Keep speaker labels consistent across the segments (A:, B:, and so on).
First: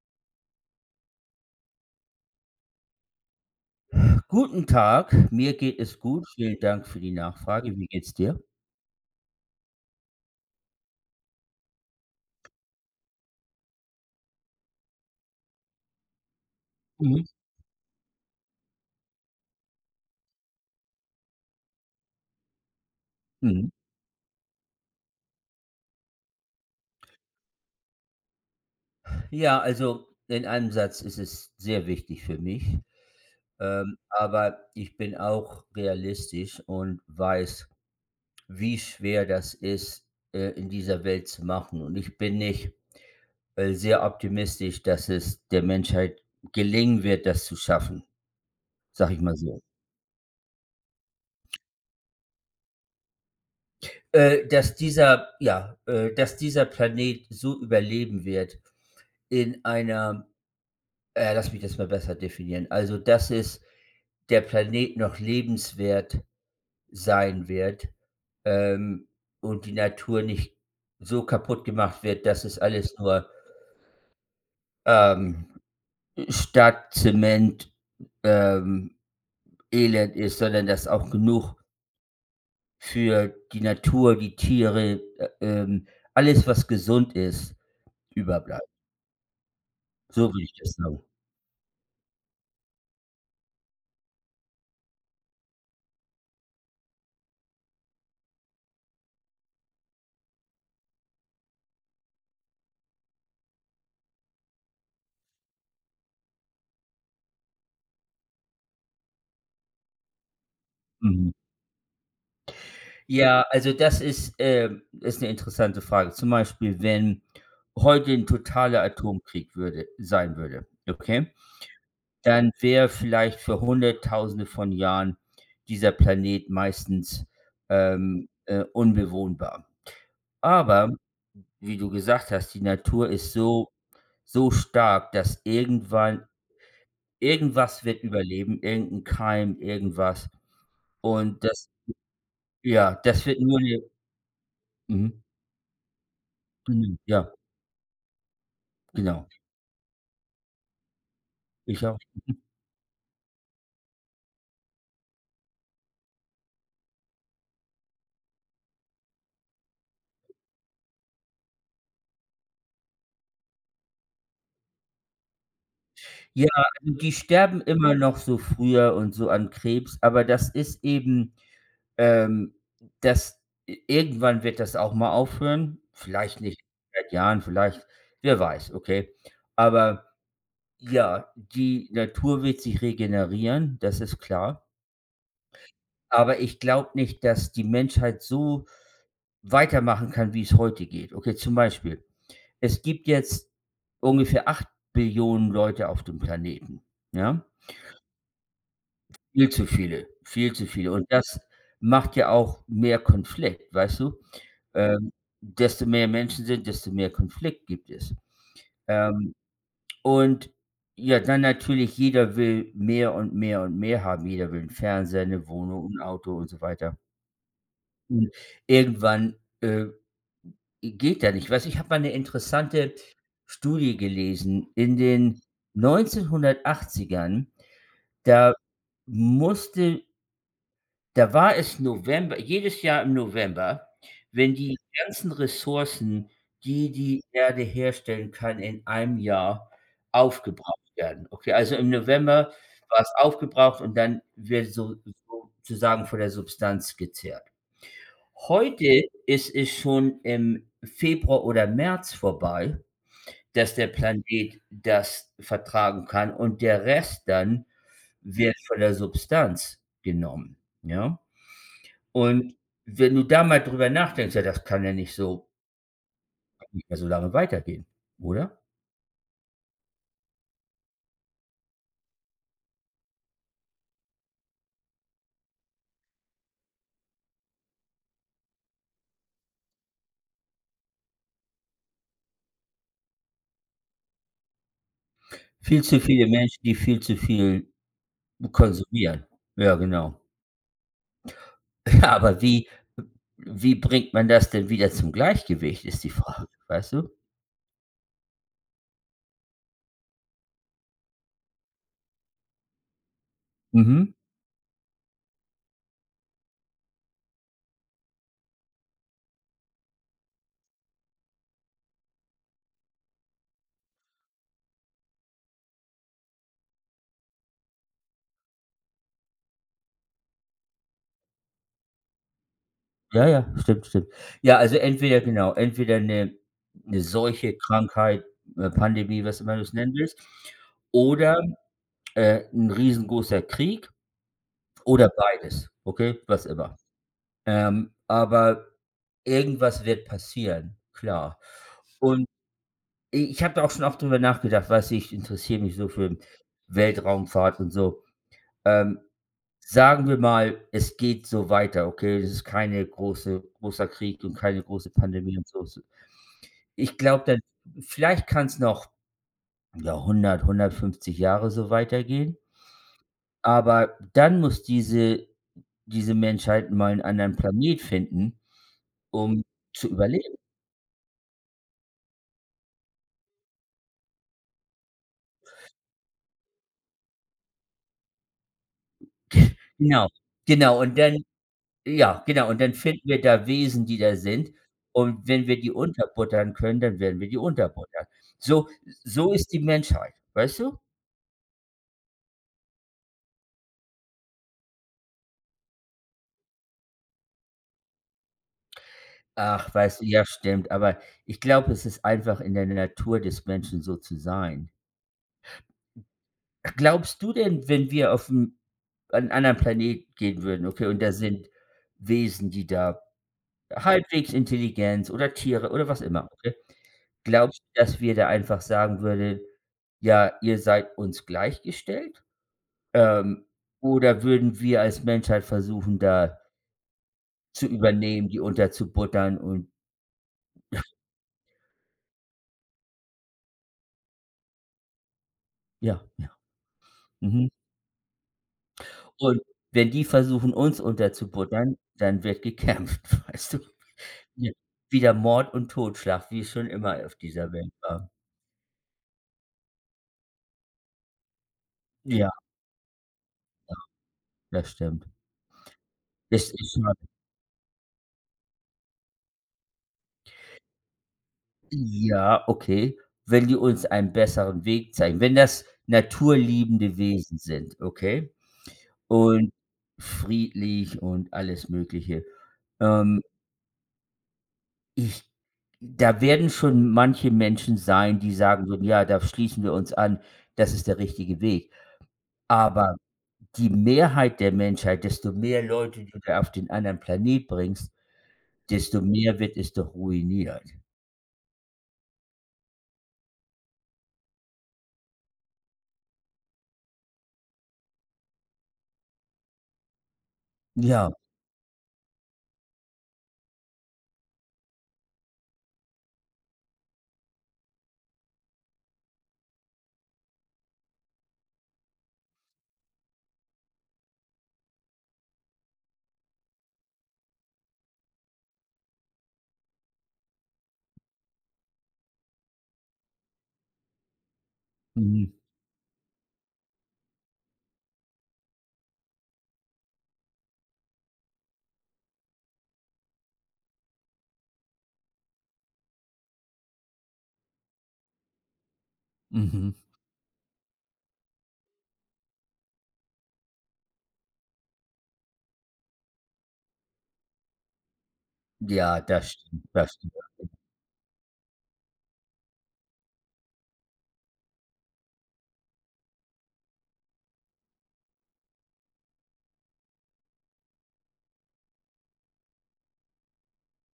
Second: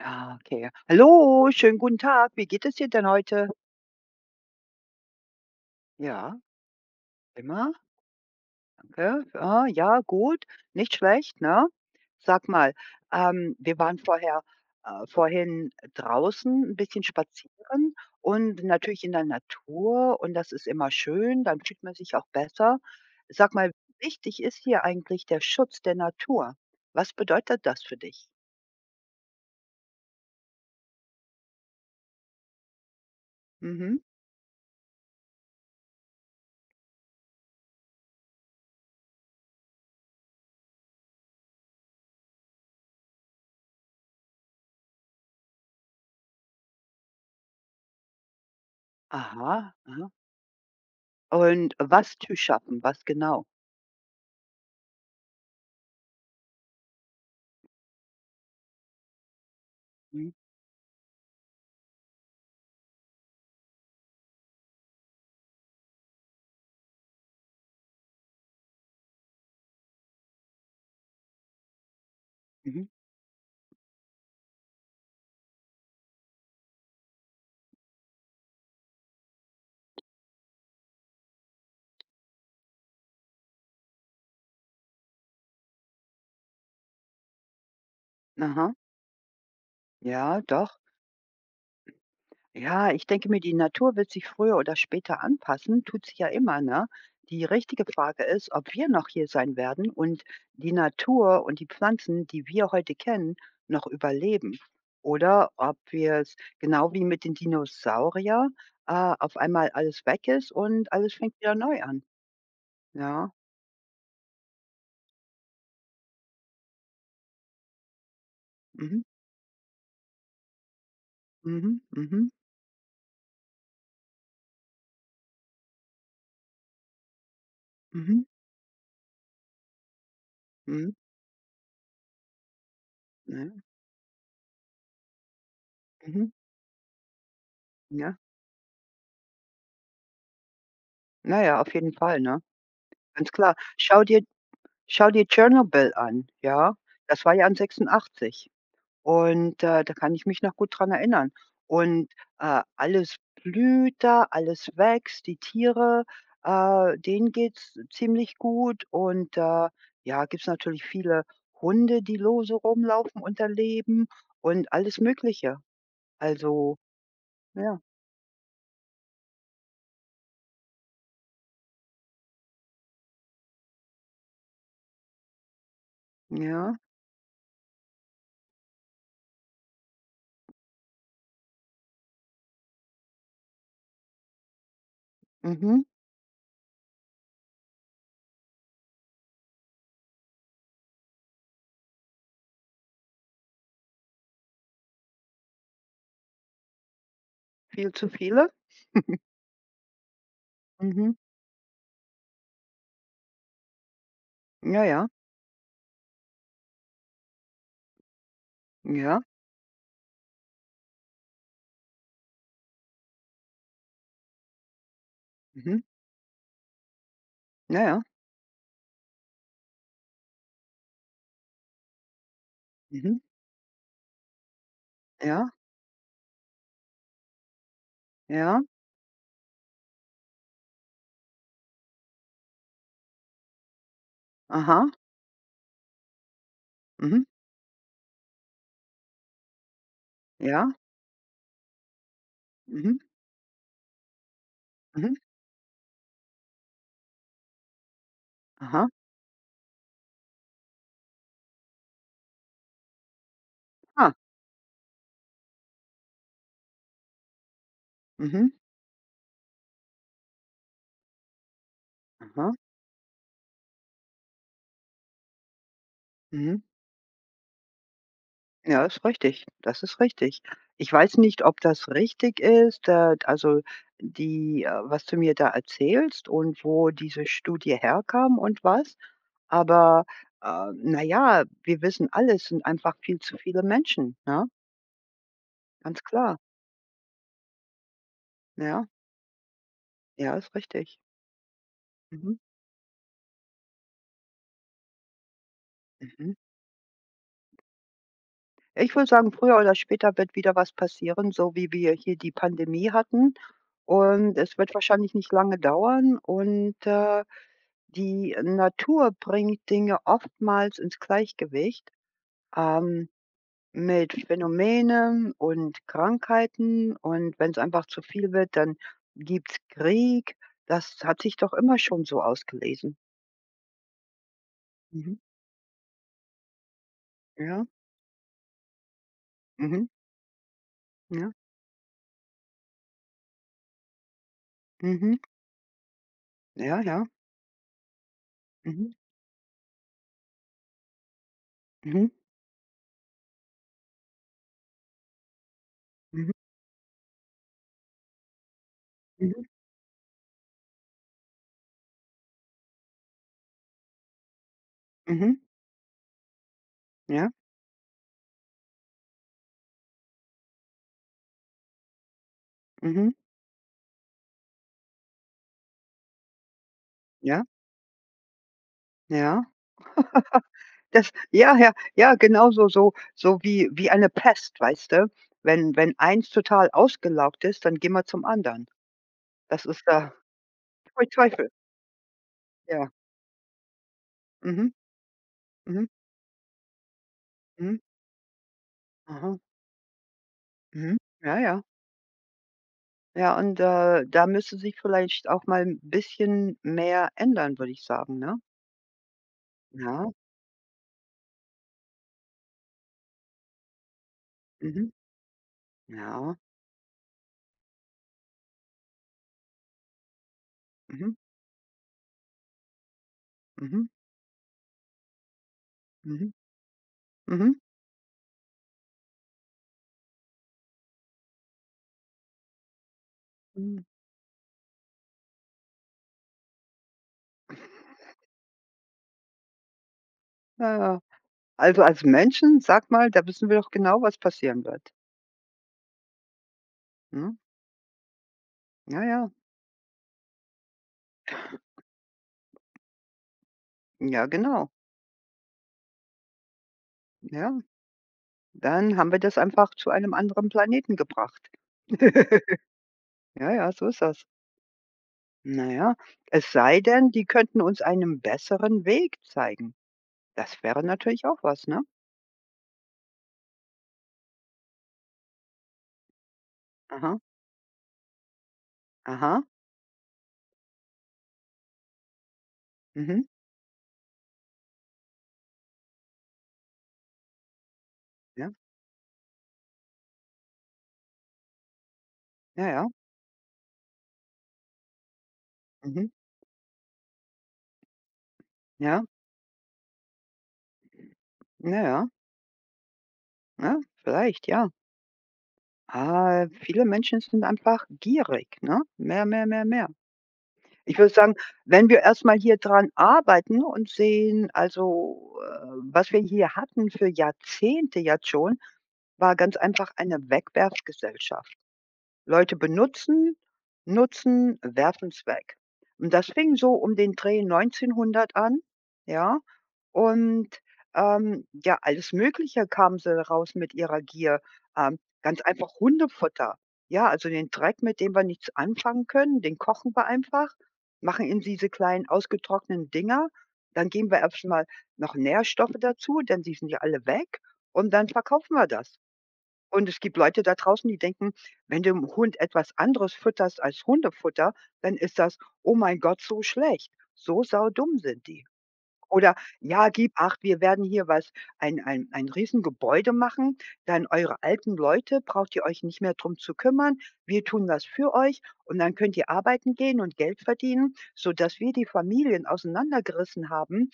A: Ah, okay. Hallo, schönen guten Tag. Wie geht es dir denn heute?
B: Guten Tag, mir geht es gut.
A: Ja,
B: Vielen Dank für die
A: immer.
B: Nachfrage. Wie geht's dir?
A: Okay. Ah, ja, gut. Nicht schlecht, ne? Sag mal, wir waren vorher, vorhin draußen ein bisschen
B: Mhm.
A: spazieren und natürlich in der Natur und das ist immer schön, dann fühlt man sich auch besser. Sag
B: Mhm.
A: mal, wie wichtig ist hier eigentlich der Schutz der Natur? Was bedeutet das für dich?
B: Ja, also in einem Satz ist es sehr wichtig für mich,
A: Mhm.
B: aber ich bin auch realistisch und weiß, wie schwer das ist, in dieser Welt zu machen. Und ich bin nicht sehr optimistisch, dass es der Menschheit gelingen wird, das zu schaffen, sag ich mal
A: Aha,
B: so.
A: aha. Und was zu schaffen, was genau?
B: Dass dieser Planet so überleben wird. In einer
A: Mhm,
B: Lass mich das mal besser definieren. Also, dass es der Planet noch lebenswert sein wird, ähm, und die Natur nicht so kaputt gemacht wird, dass es
A: mhm.
B: alles nur, ähm, Stadt, Zement, ähm, Elend ist, sondern dass auch genug für die Natur, die Tiere, alles, was gesund ist, überbleibt.
A: Aha,
B: So
A: ja,
B: würde ich das
A: doch.
B: sagen.
A: Ja, ich denke mir, die Natur wird sich früher oder später anpassen, tut sie ja immer, ne? Die richtige Frage ist, ob wir noch hier sein werden und die Natur und die Pflanzen, die wir heute kennen, noch überleben. Oder ob wir es genau wie mit den Dinosaurier auf einmal alles weg ist und alles
B: Mhm.
A: fängt wieder neu an. Ja,
B: Ja, also das ist eine interessante Frage. Zum Beispiel, wenn heute ein totaler
A: mhm,
B: Atomkrieg würde sein würde, okay?
A: mhm, mhm,
B: Dann wäre vielleicht für Hunderttausende von Jahren dieser Planet meistens,
A: mhm,
B: unbewohnbar.
A: mhm,
B: Aber wie du gesagt hast, die Natur ist
A: ne,
B: so stark, dass irgendwann
A: mhm,
B: irgendwas wird
A: ja.
B: überleben, irgendein Keim, irgendwas. Und
A: Naja,
B: das
A: auf jeden Fall, ne?
B: ja, das
A: Ganz
B: wird
A: klar.
B: nur 'ne. Mhm,
A: Schau dir Tschernobyl an, ja?
B: mhm,
A: Das
B: ja,
A: war ja an 86
B: genau.
A: und, da kann ich mich noch gut dran erinnern.
B: Ich auch.
A: Und, alles blüht da, alles wächst, die Tiere, denen geht's ziemlich gut und, ja, gibt's natürlich viele Hunde, die lose rumlaufen und da leben und alles Mögliche.
B: Ja,
A: Also,
B: also die sterben
A: ja,
B: immer noch so früher und so an Krebs, aber das ist eben, ähm, das irgendwann wird das auch mal aufhören. Vielleicht nicht in
A: ja,
B: 100 Jahren, vielleicht, wer weiß, okay. Aber ja, die Natur wird sich regenerieren, das ist klar.
A: mhm,
B: Aber ich glaube nicht, dass die Menschheit so weitermachen kann, wie es heute geht. Okay, zum Beispiel, es gibt jetzt ungefähr 8 Billionen Leute auf dem Planeten, ja?
A: viel zu viele.
B: Viel zu viele, viel zu viele. Und
A: Mhm,
B: das macht ja auch mehr Konflikt, weißt du?
A: ja, ja,
B: Ähm, Desto mehr Menschen sind, desto mehr Konflikt gibt es.
A: ja,
B: Ähm, und ja, dann natürlich, jeder will mehr und mehr und mehr haben. Jeder will 'n Fernseher, eine
A: mhm,
B: Wohnung, 'n Auto und so weiter.
A: ja, ja,
B: Und irgendwann, äh, geht da nicht. Weißt du, ich habe mal eine interessante
A: mhm,
B: Studie gelesen. In den
A: ja,
B: 1980ern, da
A: ja,
B: musste Da war es November jedes Jahr im November, wenn die
A: aha,
B: ganzen Ressourcen, die die
A: mhm.
B: Erde herstellen kann, in einem Jahr
A: Ja.
B: aufgebraucht werden. Okay, also im November
A: Mhm.
B: war es aufgebraucht und dann wird so
A: Mhm.
B: sozusagen von der Substanz gezehrt.
A: Aha.
B: Heute ist es schon im Februar oder März vorbei, dass der
A: Ah.
B: Planet das vertragen kann und der Rest dann
A: Mhm.
B: wird von der Substanz genommen, ja?
A: Aha.
B: Und wenn du da mal drüber nachdenkst, ja, das kann ja nicht so
A: Mhm.
B: nicht mehr so lange weitergehen, oder?
A: Ja, ist richtig. Das ist richtig. Ich weiß nicht, ob das richtig ist, also die, was du mir da erzählst und wo diese Studie herkam und was, aber, na ja, wir wissen alle, es sind einfach viel zu viele Menschen, ne?
B: Viel zu
A: Ganz
B: viele
A: klar.
B: Menschen, die viel zu viel
A: Ja,
B: konsumieren. Ja, genau.
A: ja, ist richtig.
B: Ja,
A: Mhm.
B: aber wie bringt man das denn wieder zum Gleichgewicht, ist die
A: Mhm.
B: Frage, weißt du?
A: Ich würde sagen, früher oder später wird wieder was passieren, so wie wir hier die Pandemie hatten.
B: Mhm.
A: Und es wird wahrscheinlich nicht lange dauern. Und die Natur bringt Dinge oftmals ins Gleichgewicht ähm, mit Phänomenen und Krankheiten. Und wenn es einfach zu viel wird, dann gibt es Krieg. Das hat sich doch immer schon so ausgelesen.
B: Ja, ja, stimmt, stimmt. Ja, also
A: Mhm.
B: entweder genau, entweder eine 'ne Seuche,
A: Ja,
B: Krankheit, Pandemie, was immer du's
A: mhm,
B: nennen willst,
A: ja,
B: oder, 'n riesengroßer Krieg oder
A: mhm,
B: beides, okay, was immer.
A: ja, ja.
B: Aber
A: Mhm.
B: irgendwas wird passieren, klar.
A: Mhm.
B: Und ich habe da auch schon oft drüber nachgedacht, weißt ich interessiere mich so für
A: Mhm.
B: Weltraumfahrt und so. Ähm,
A: Mhm.
B: Sagen wir mal, es geht so weiter, okay? Es ist keine großer Krieg und keine große
A: Mhm.
B: Pandemie und so. S Ich glaube
A: Ja.
B: dann vielleicht kann es noch, ja, 100, 150 Jahre so weitergehen,
A: Mhm.
B: aber dann muss diese Menschheit mal einen anderen
A: Ja,
B: Planet finden, um
A: ja.
B: zu überleben.
A: Das ja, ja, ja, genauso so so so wie eine Pest, weißt du? Wenn eins total ausgelaugt ist, dann geh mal zum anderen. Das ist
B: Genau,
A: da
B: genau und
A: pfui
B: dann
A: Teufel.
B: ja, genau und dann
A: Ja.
B: finden wir da Wesen, die da sind,
A: Mhm,
B: und wenn wir die
A: mhm,
B: unterbuttern können, dann werden wir die
A: mhm,
B: unterbuttern. So so
A: aha,
B: ist die Menschheit, weißt du?
A: mhm. Ja, ja. Ja, und, da müsste sich vielleicht auch mal ein bisschen mehr ändern, würde ich sagen, ne?
B: Ach, weißt du,
A: Ja,
B: ja stimmt, aber ich glaube, es ist einfach in der Natur des Menschen, so zu sein.
A: mhm, ja,
B: Glaubst du denn, wenn wir auf 'n einen anderen Planet gehen würden, okay, und da
A: mhm,
B: sind Wesen, die da
A: mhm,
B: halbwegs Intelligenz oder Tiere oder was immer,
A: mhm,
B: okay?
A: mhm,
B: Glaubst du, dass wir da einfach sagen würden: „Ja, ihr seid uns gleichgestellt?" Ähm,
A: mhm,
B: oder würden wir als Menschheit versuchen, da zu übernehmen, die unterzubuttern, und
A: ja, ja. Also, als Menschen, sag mal, da wissen wir doch genau, was passieren wird,
B: ja, ja,
A: ne?
B: mhm.
A: Ja, ja.
B: Und wenn die versuchen, uns unterzubuttern, dann wird gekämpft, weißt du?
A: Ja,
B: Ja.
A: genau.
B: Wieder Mord und Totschlag, wie es schon immer auf dieser
A: Ja,
B: Welt war.
A: dann haben wir das einfach zu einem anderen Planeten gebracht.
B: Ja,
A: Ja, ja, so ist das.
B: das stimmt.
A: Na ja,
B: Es
A: es
B: ist
A: sei denn, die könnten uns einen besseren Weg zeigen. Das wäre natürlich auch was, ne?
B: Ja, okay, wenn die uns einen besseren Weg zeigen, wenn das naturliebende
A: Aha,
B: Wesen sind, okay?
A: aha,
B: Und friedlich und alles Mögliche. Ähm,
A: mhm,
B: ich Da werden schon manche Menschen sein, die
A: ja,
B: sagen so: „Ja, da schließen wir uns an, das ist der richtige Weg."
A: ja, ja,
B: Aber die Mehrheit der Menschheit: Desto mehr Leute
A: mhm,
B: du da auf den anderen Planet bringst, desto
A: ja,
B: mehr wird es doch ruiniert.
A: na ja, ja, vielleicht, ja. Ah, viele Menschen sind einfach gierig, ne? Mehr, mehr, mehr, mehr. Ich
B: Ja,
A: würde sagen, wenn wir erst mal hier dran arbeiten und sehen, also, was wir hier hatten für Jahrzehnte jetzt schon, war ganz einfach eine Wegwerfgesellschaft. Leute benutzen, nutzen, werfen's weg. Und das fing so um den Dreh 1900 an, ja? Und, ja, alles Mögliche kamen sie raus mit ihrer Gier.
B: mhm,
A: Ganz einfach Hundefutter. Ja, also den Dreck, mit dem wir nichts anfangen können, den kochen wir einfach, machen in diese kleinen ausgetrockneten Dinger. Dann geben wir erstmal noch Nährstoffe dazu, denn die sind ja alle weg und dann verkaufen wir das.
B: mhm.
A: Und es gibt Leute da draußen, die denken, wenn du dem Hund etwas anderes fütterst als Hundefutter, dann ist das: „Oh mein Gott, so schlecht.“ So saudumm sind die.
B: Ja, das
A: Oder:
B: stimmt,
A: „Ja,
B: das stimmt.
A: gib acht, wir werden hier was ein Riesengebäude machen, dann eure alten Leute braucht ihr euch nicht mehr drum zu kümmern. Wir tun das für euch und dann könnt ihr arbeiten gehen und Geld verdienen, sodass wir die Familien auseinandergerissen haben,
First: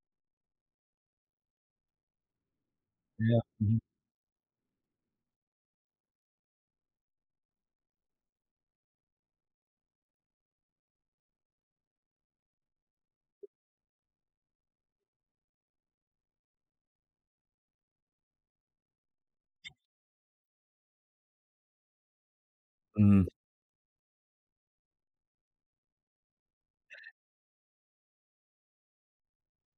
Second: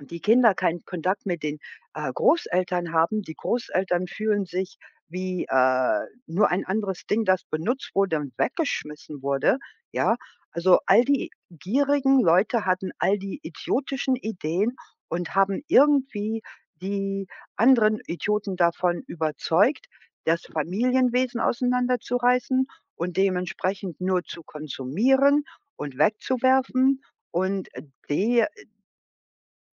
A: die Kinder keinen Kontakt mit den, Großeltern haben. Die
B: Ja. Mhm.
A: Großeltern fühlen sich wie, nur ein anderes Ding, das benutzt wurde und weggeschmissen wurde, ja? Also, all die gierigen Leute hatten all die idiotischen Ideen und haben irgendwie die anderen Idioten davon überzeugt, das Familienwesen auseinanderzureißen und
B: Mhm.
A: dementsprechend nur zu konsumieren und wegzuwerfen und, die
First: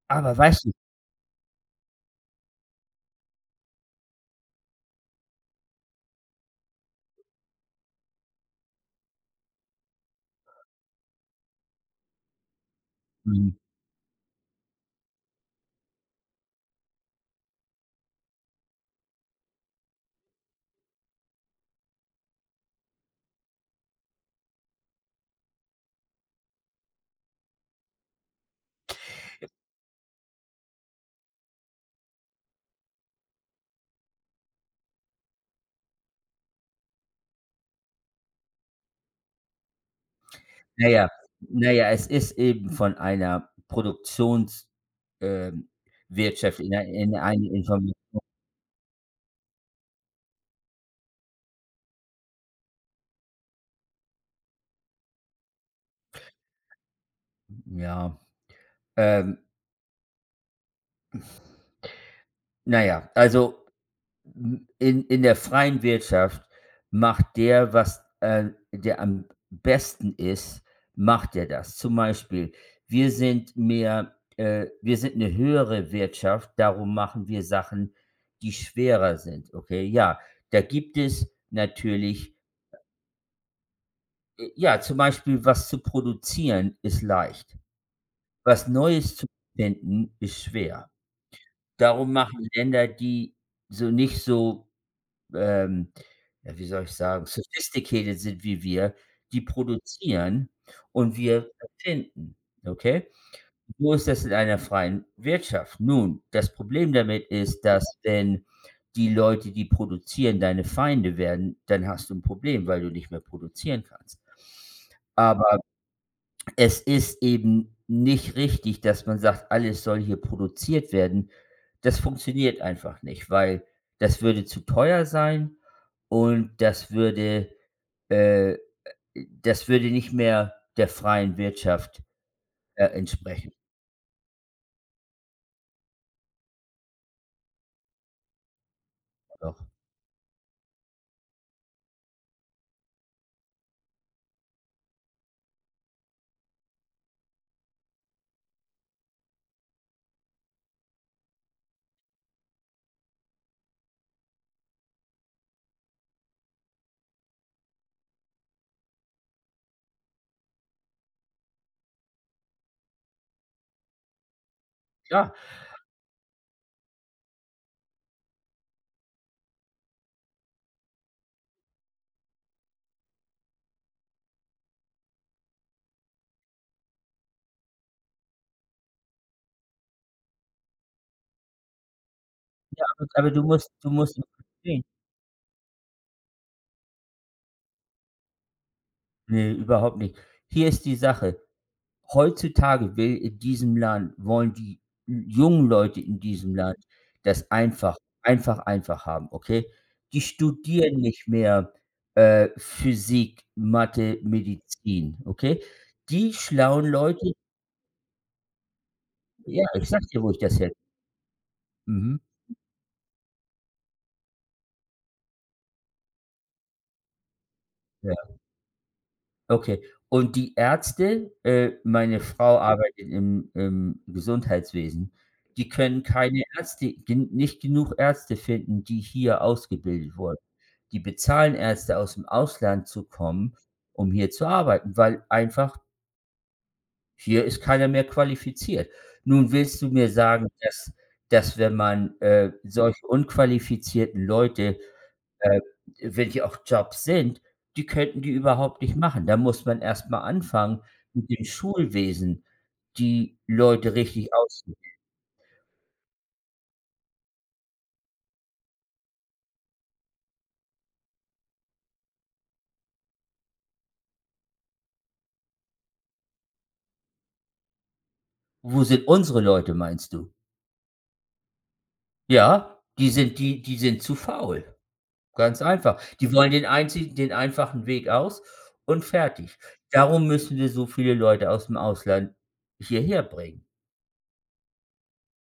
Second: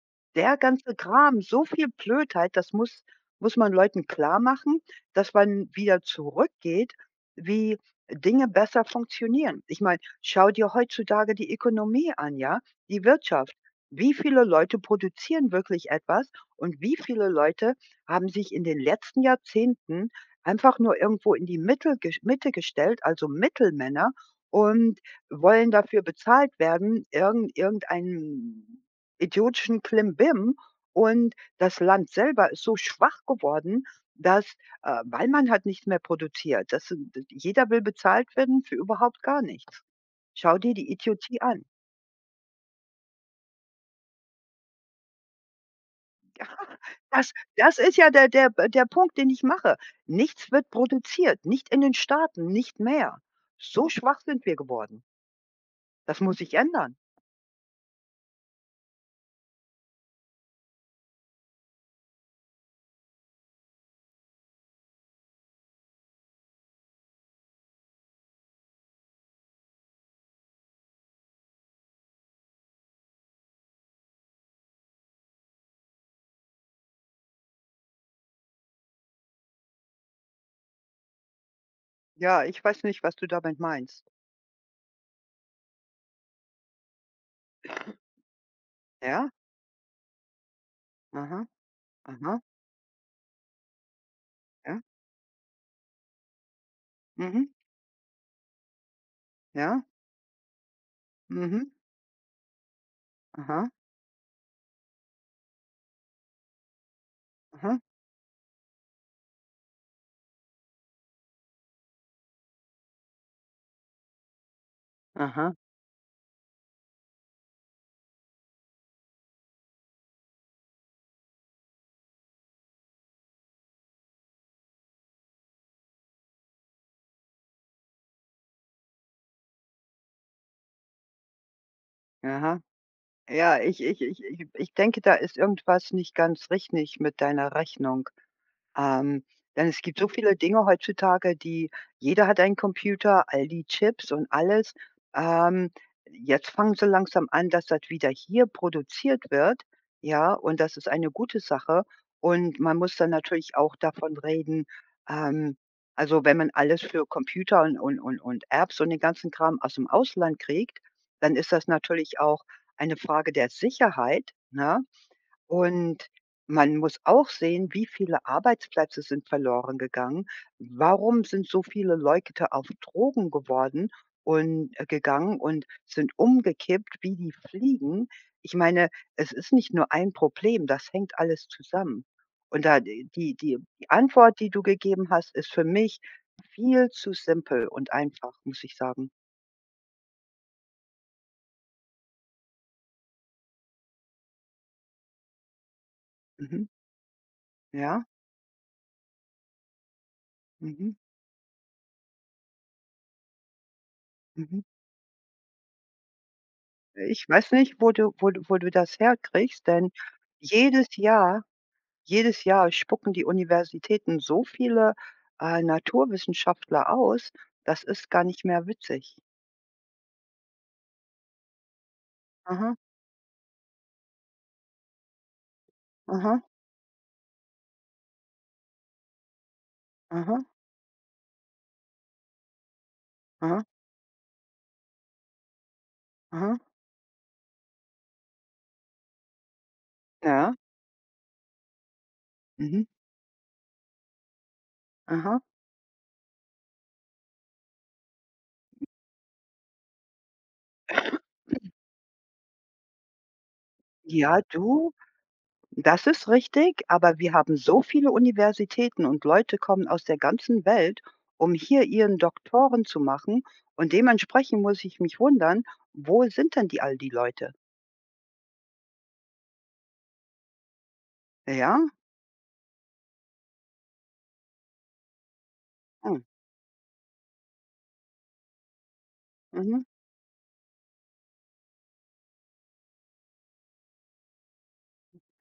B: Aber
A: der
B: weißt du,
A: ganze Kram, so viel Blödheit, das muss man Leuten klar machen, dass man wieder zurückgeht, wie Dinge besser funktionieren. Ich meine, schau dir heutzutage die Ökonomie an, ja, die
B: mhm,
A: Wirtschaft. Wie viele Leute produzieren wirklich etwas und wie viele Leute haben sich in den letzten Jahrzehnten einfach nur irgendwo in die Mittel Mitte gestellt, also Mittelmänner und wollen dafür bezahlt werden, irgendeinen idiotischen Klimbim. Und das Land selber ist so schwach geworden, dass weil man halt nichts mehr produziert. Das sind jeder will bezahlt werden für überhaupt gar nichts. Schau dir
B: na
A: die
B: ja,
A: Idiotie an.
B: na ja, es ist eben von einer Produktions ähm, Wirtschaft in ein in
A: Das
B: eine
A: das
B: Inform,
A: ist ja der der der Punkt, den ich mache. Nichts wird produziert, nicht in den Staaten, nicht mehr. So schwach sind wir geworden. Das muss sich ändern.
B: ja. Ähm, na ja, also, in der freien Wirtschaft macht der, der am besten ist, macht der das. Zum Beispiel, wir sind 'ne höhere Wirtschaft, darum machen wir Sachen, die schwerer sind, okay? Ja, da gibt es natürlich.
A: Ja, ich weiß nicht, was du damit meinst.
B: Ja, zum Beispiel, was zu produzieren ist leicht. Was Neues zu
A: Ja,
B: finden ist schwer.
A: aha,
B: Darum
A: aha,
B: machen Länder, die nicht so,
A: ja,
B: ähm, ja, wie soll ich sagen,
A: mhm,
B: sophisticated sind wie wir, die
A: ja,
B: produzieren, und wir
A: mhm,
B: erfinden, okay?
A: aha,
B: So ist das in einer freien Wirtschaft. Nun, das Problem damit ist,
A: aha,
B: dass, wenn die Leute, die produzieren, deine Feinde werden, dann hast du ein Problem, weil du nicht mehr produzieren kannst.
A: aha, aha,
B: Aber es ist eben nicht richtig, dass man sagt, alles soll hier produziert werden. Das funktioniert einfach nicht, weil das würde zu teuer sein, und äh, das würde nicht mehr der freien Wirtschaft,
A: aha.
B: entsprechen.
A: Ja, ich denke, da ist irgendwas nicht ganz richtig mit deiner Rechnung. Ähm,
B: Doch.
A: denn es gibt so viele Dinge heutzutage, die jeder hat einen Computer, all die Chips und alles. Ähm, jetzt fangen sie langsam an, dass das wieder hier produziert wird, ja, und das ist eine gute Sache. Und man muss dann natürlich auch davon reden, ähm, also wenn man alles für Computer und Apps und den ganzen Kram aus dem Ausland kriegt, dann ist das natürlich auch eine Frage der Sicherheit, ne?
B: Ja,
A: Und man muss auch sehen, wie viele Arbeitsplätze sind verloren gegangen. Warum sind so viele Leute auf Drogen geworden und gegangen und sind umgekippt wie die Fliegen? Ich meine, es ist nicht nur ein Problem, das hängt alles zusammen. Und da
B: aber
A: die
B: aber
A: die
B: du
A: die
B: musst du
A: die
B: musst
A: Antwort, die du gegeben hast, ist für mich viel zu simpel und einfach, muss ich sagen.
B: ne, überhaupt nicht. Hier ist die Sache. Heutzutage will in diesem Land wollen die jungen Leute in diesem
A: Mhm.
B: Land das einfach
A: Ja.
B: einfach, einfach haben, okay? Die
A: Mhm.
B: studieren nicht mehr, Physik, Mathe,
A: Mhm.
B: Medizin, okay? Die schlauen
A: Ich
B: Leute.
A: weiß nicht, wo du das
B: Ja,
A: herkriegst,
B: ich
A: denn
B: sage dir, wo ich das her.
A: jedes Jahr
B: Mhm,
A: jedes Jahr spucken die Universitäten so viele, Naturwissenschaftler aus, das ist gar
B: ja.
A: nicht mehr witzig.
B: Okay. Und die Ärzte, meine Frau
A: Aha,
B: arbeitet im Gesundheitswesen, die können
A: aha,
B: keine Ärzte gen nicht genug Ärzte finden, die hier ausgebildet
A: aha,
B: wurden. Die bezahlen Ärzte aus dem Ausland zu kommen,
A: aha,
B: um hier zu arbeiten, weil einfach
A: aha,
B: hier ist keiner mehr qualifiziert. Nun willst du mir sagen,
A: ja,
B: dass, wenn man,
A: mhm,
B: solche unqualifizierten Leute
A: aha.
B: äh, welche auch Jobs sind, die könnten die überhaupt nicht machen. Da muss man erst mal anfangen, mit dem Schulwesen die Leute richtig
A: Ja,
B: auszu.
A: du, das ist richtig, aber wir haben so viele Universitäten und Leute kommen aus der ganzen Welt, um hier ihren Doktoren zu machen und dementsprechend muss ich mich wundern, wo sind denn die all die Leute?
B: Wo sind unsere Leute, meinst du?
A: Ja?
B: Ja, die sind zu faul, ganz einfach.
A: Ah,
B: Die wollen den einfachen Weg aus und fertig.
A: mhm,
B: Darum müssen wir so viele Leute aus'm Ausland hierher bringen.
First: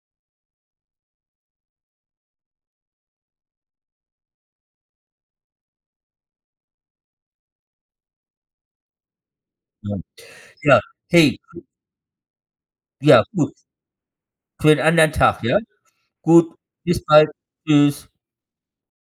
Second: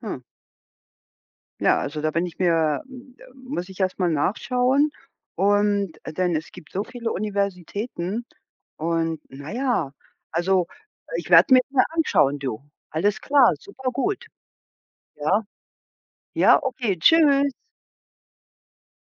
A: hm. Ja, also da bin ich mir hm, muss ich erst mal nachschauen und denn es gibt so viele Universitäten und na ja,
B: Ja.
A: also,
B: Ja,
A: ich
B: hey,
A: werde es mir mal anschauen, du. Alles
B: ja,
A: klar,
B: gut,
A: super gut.
B: für 'n anderen Tag,
A: Ja,
B: ja? Gut,
A: ja, okay,
B: bis bald.
A: tschüss.
B: Tschüss.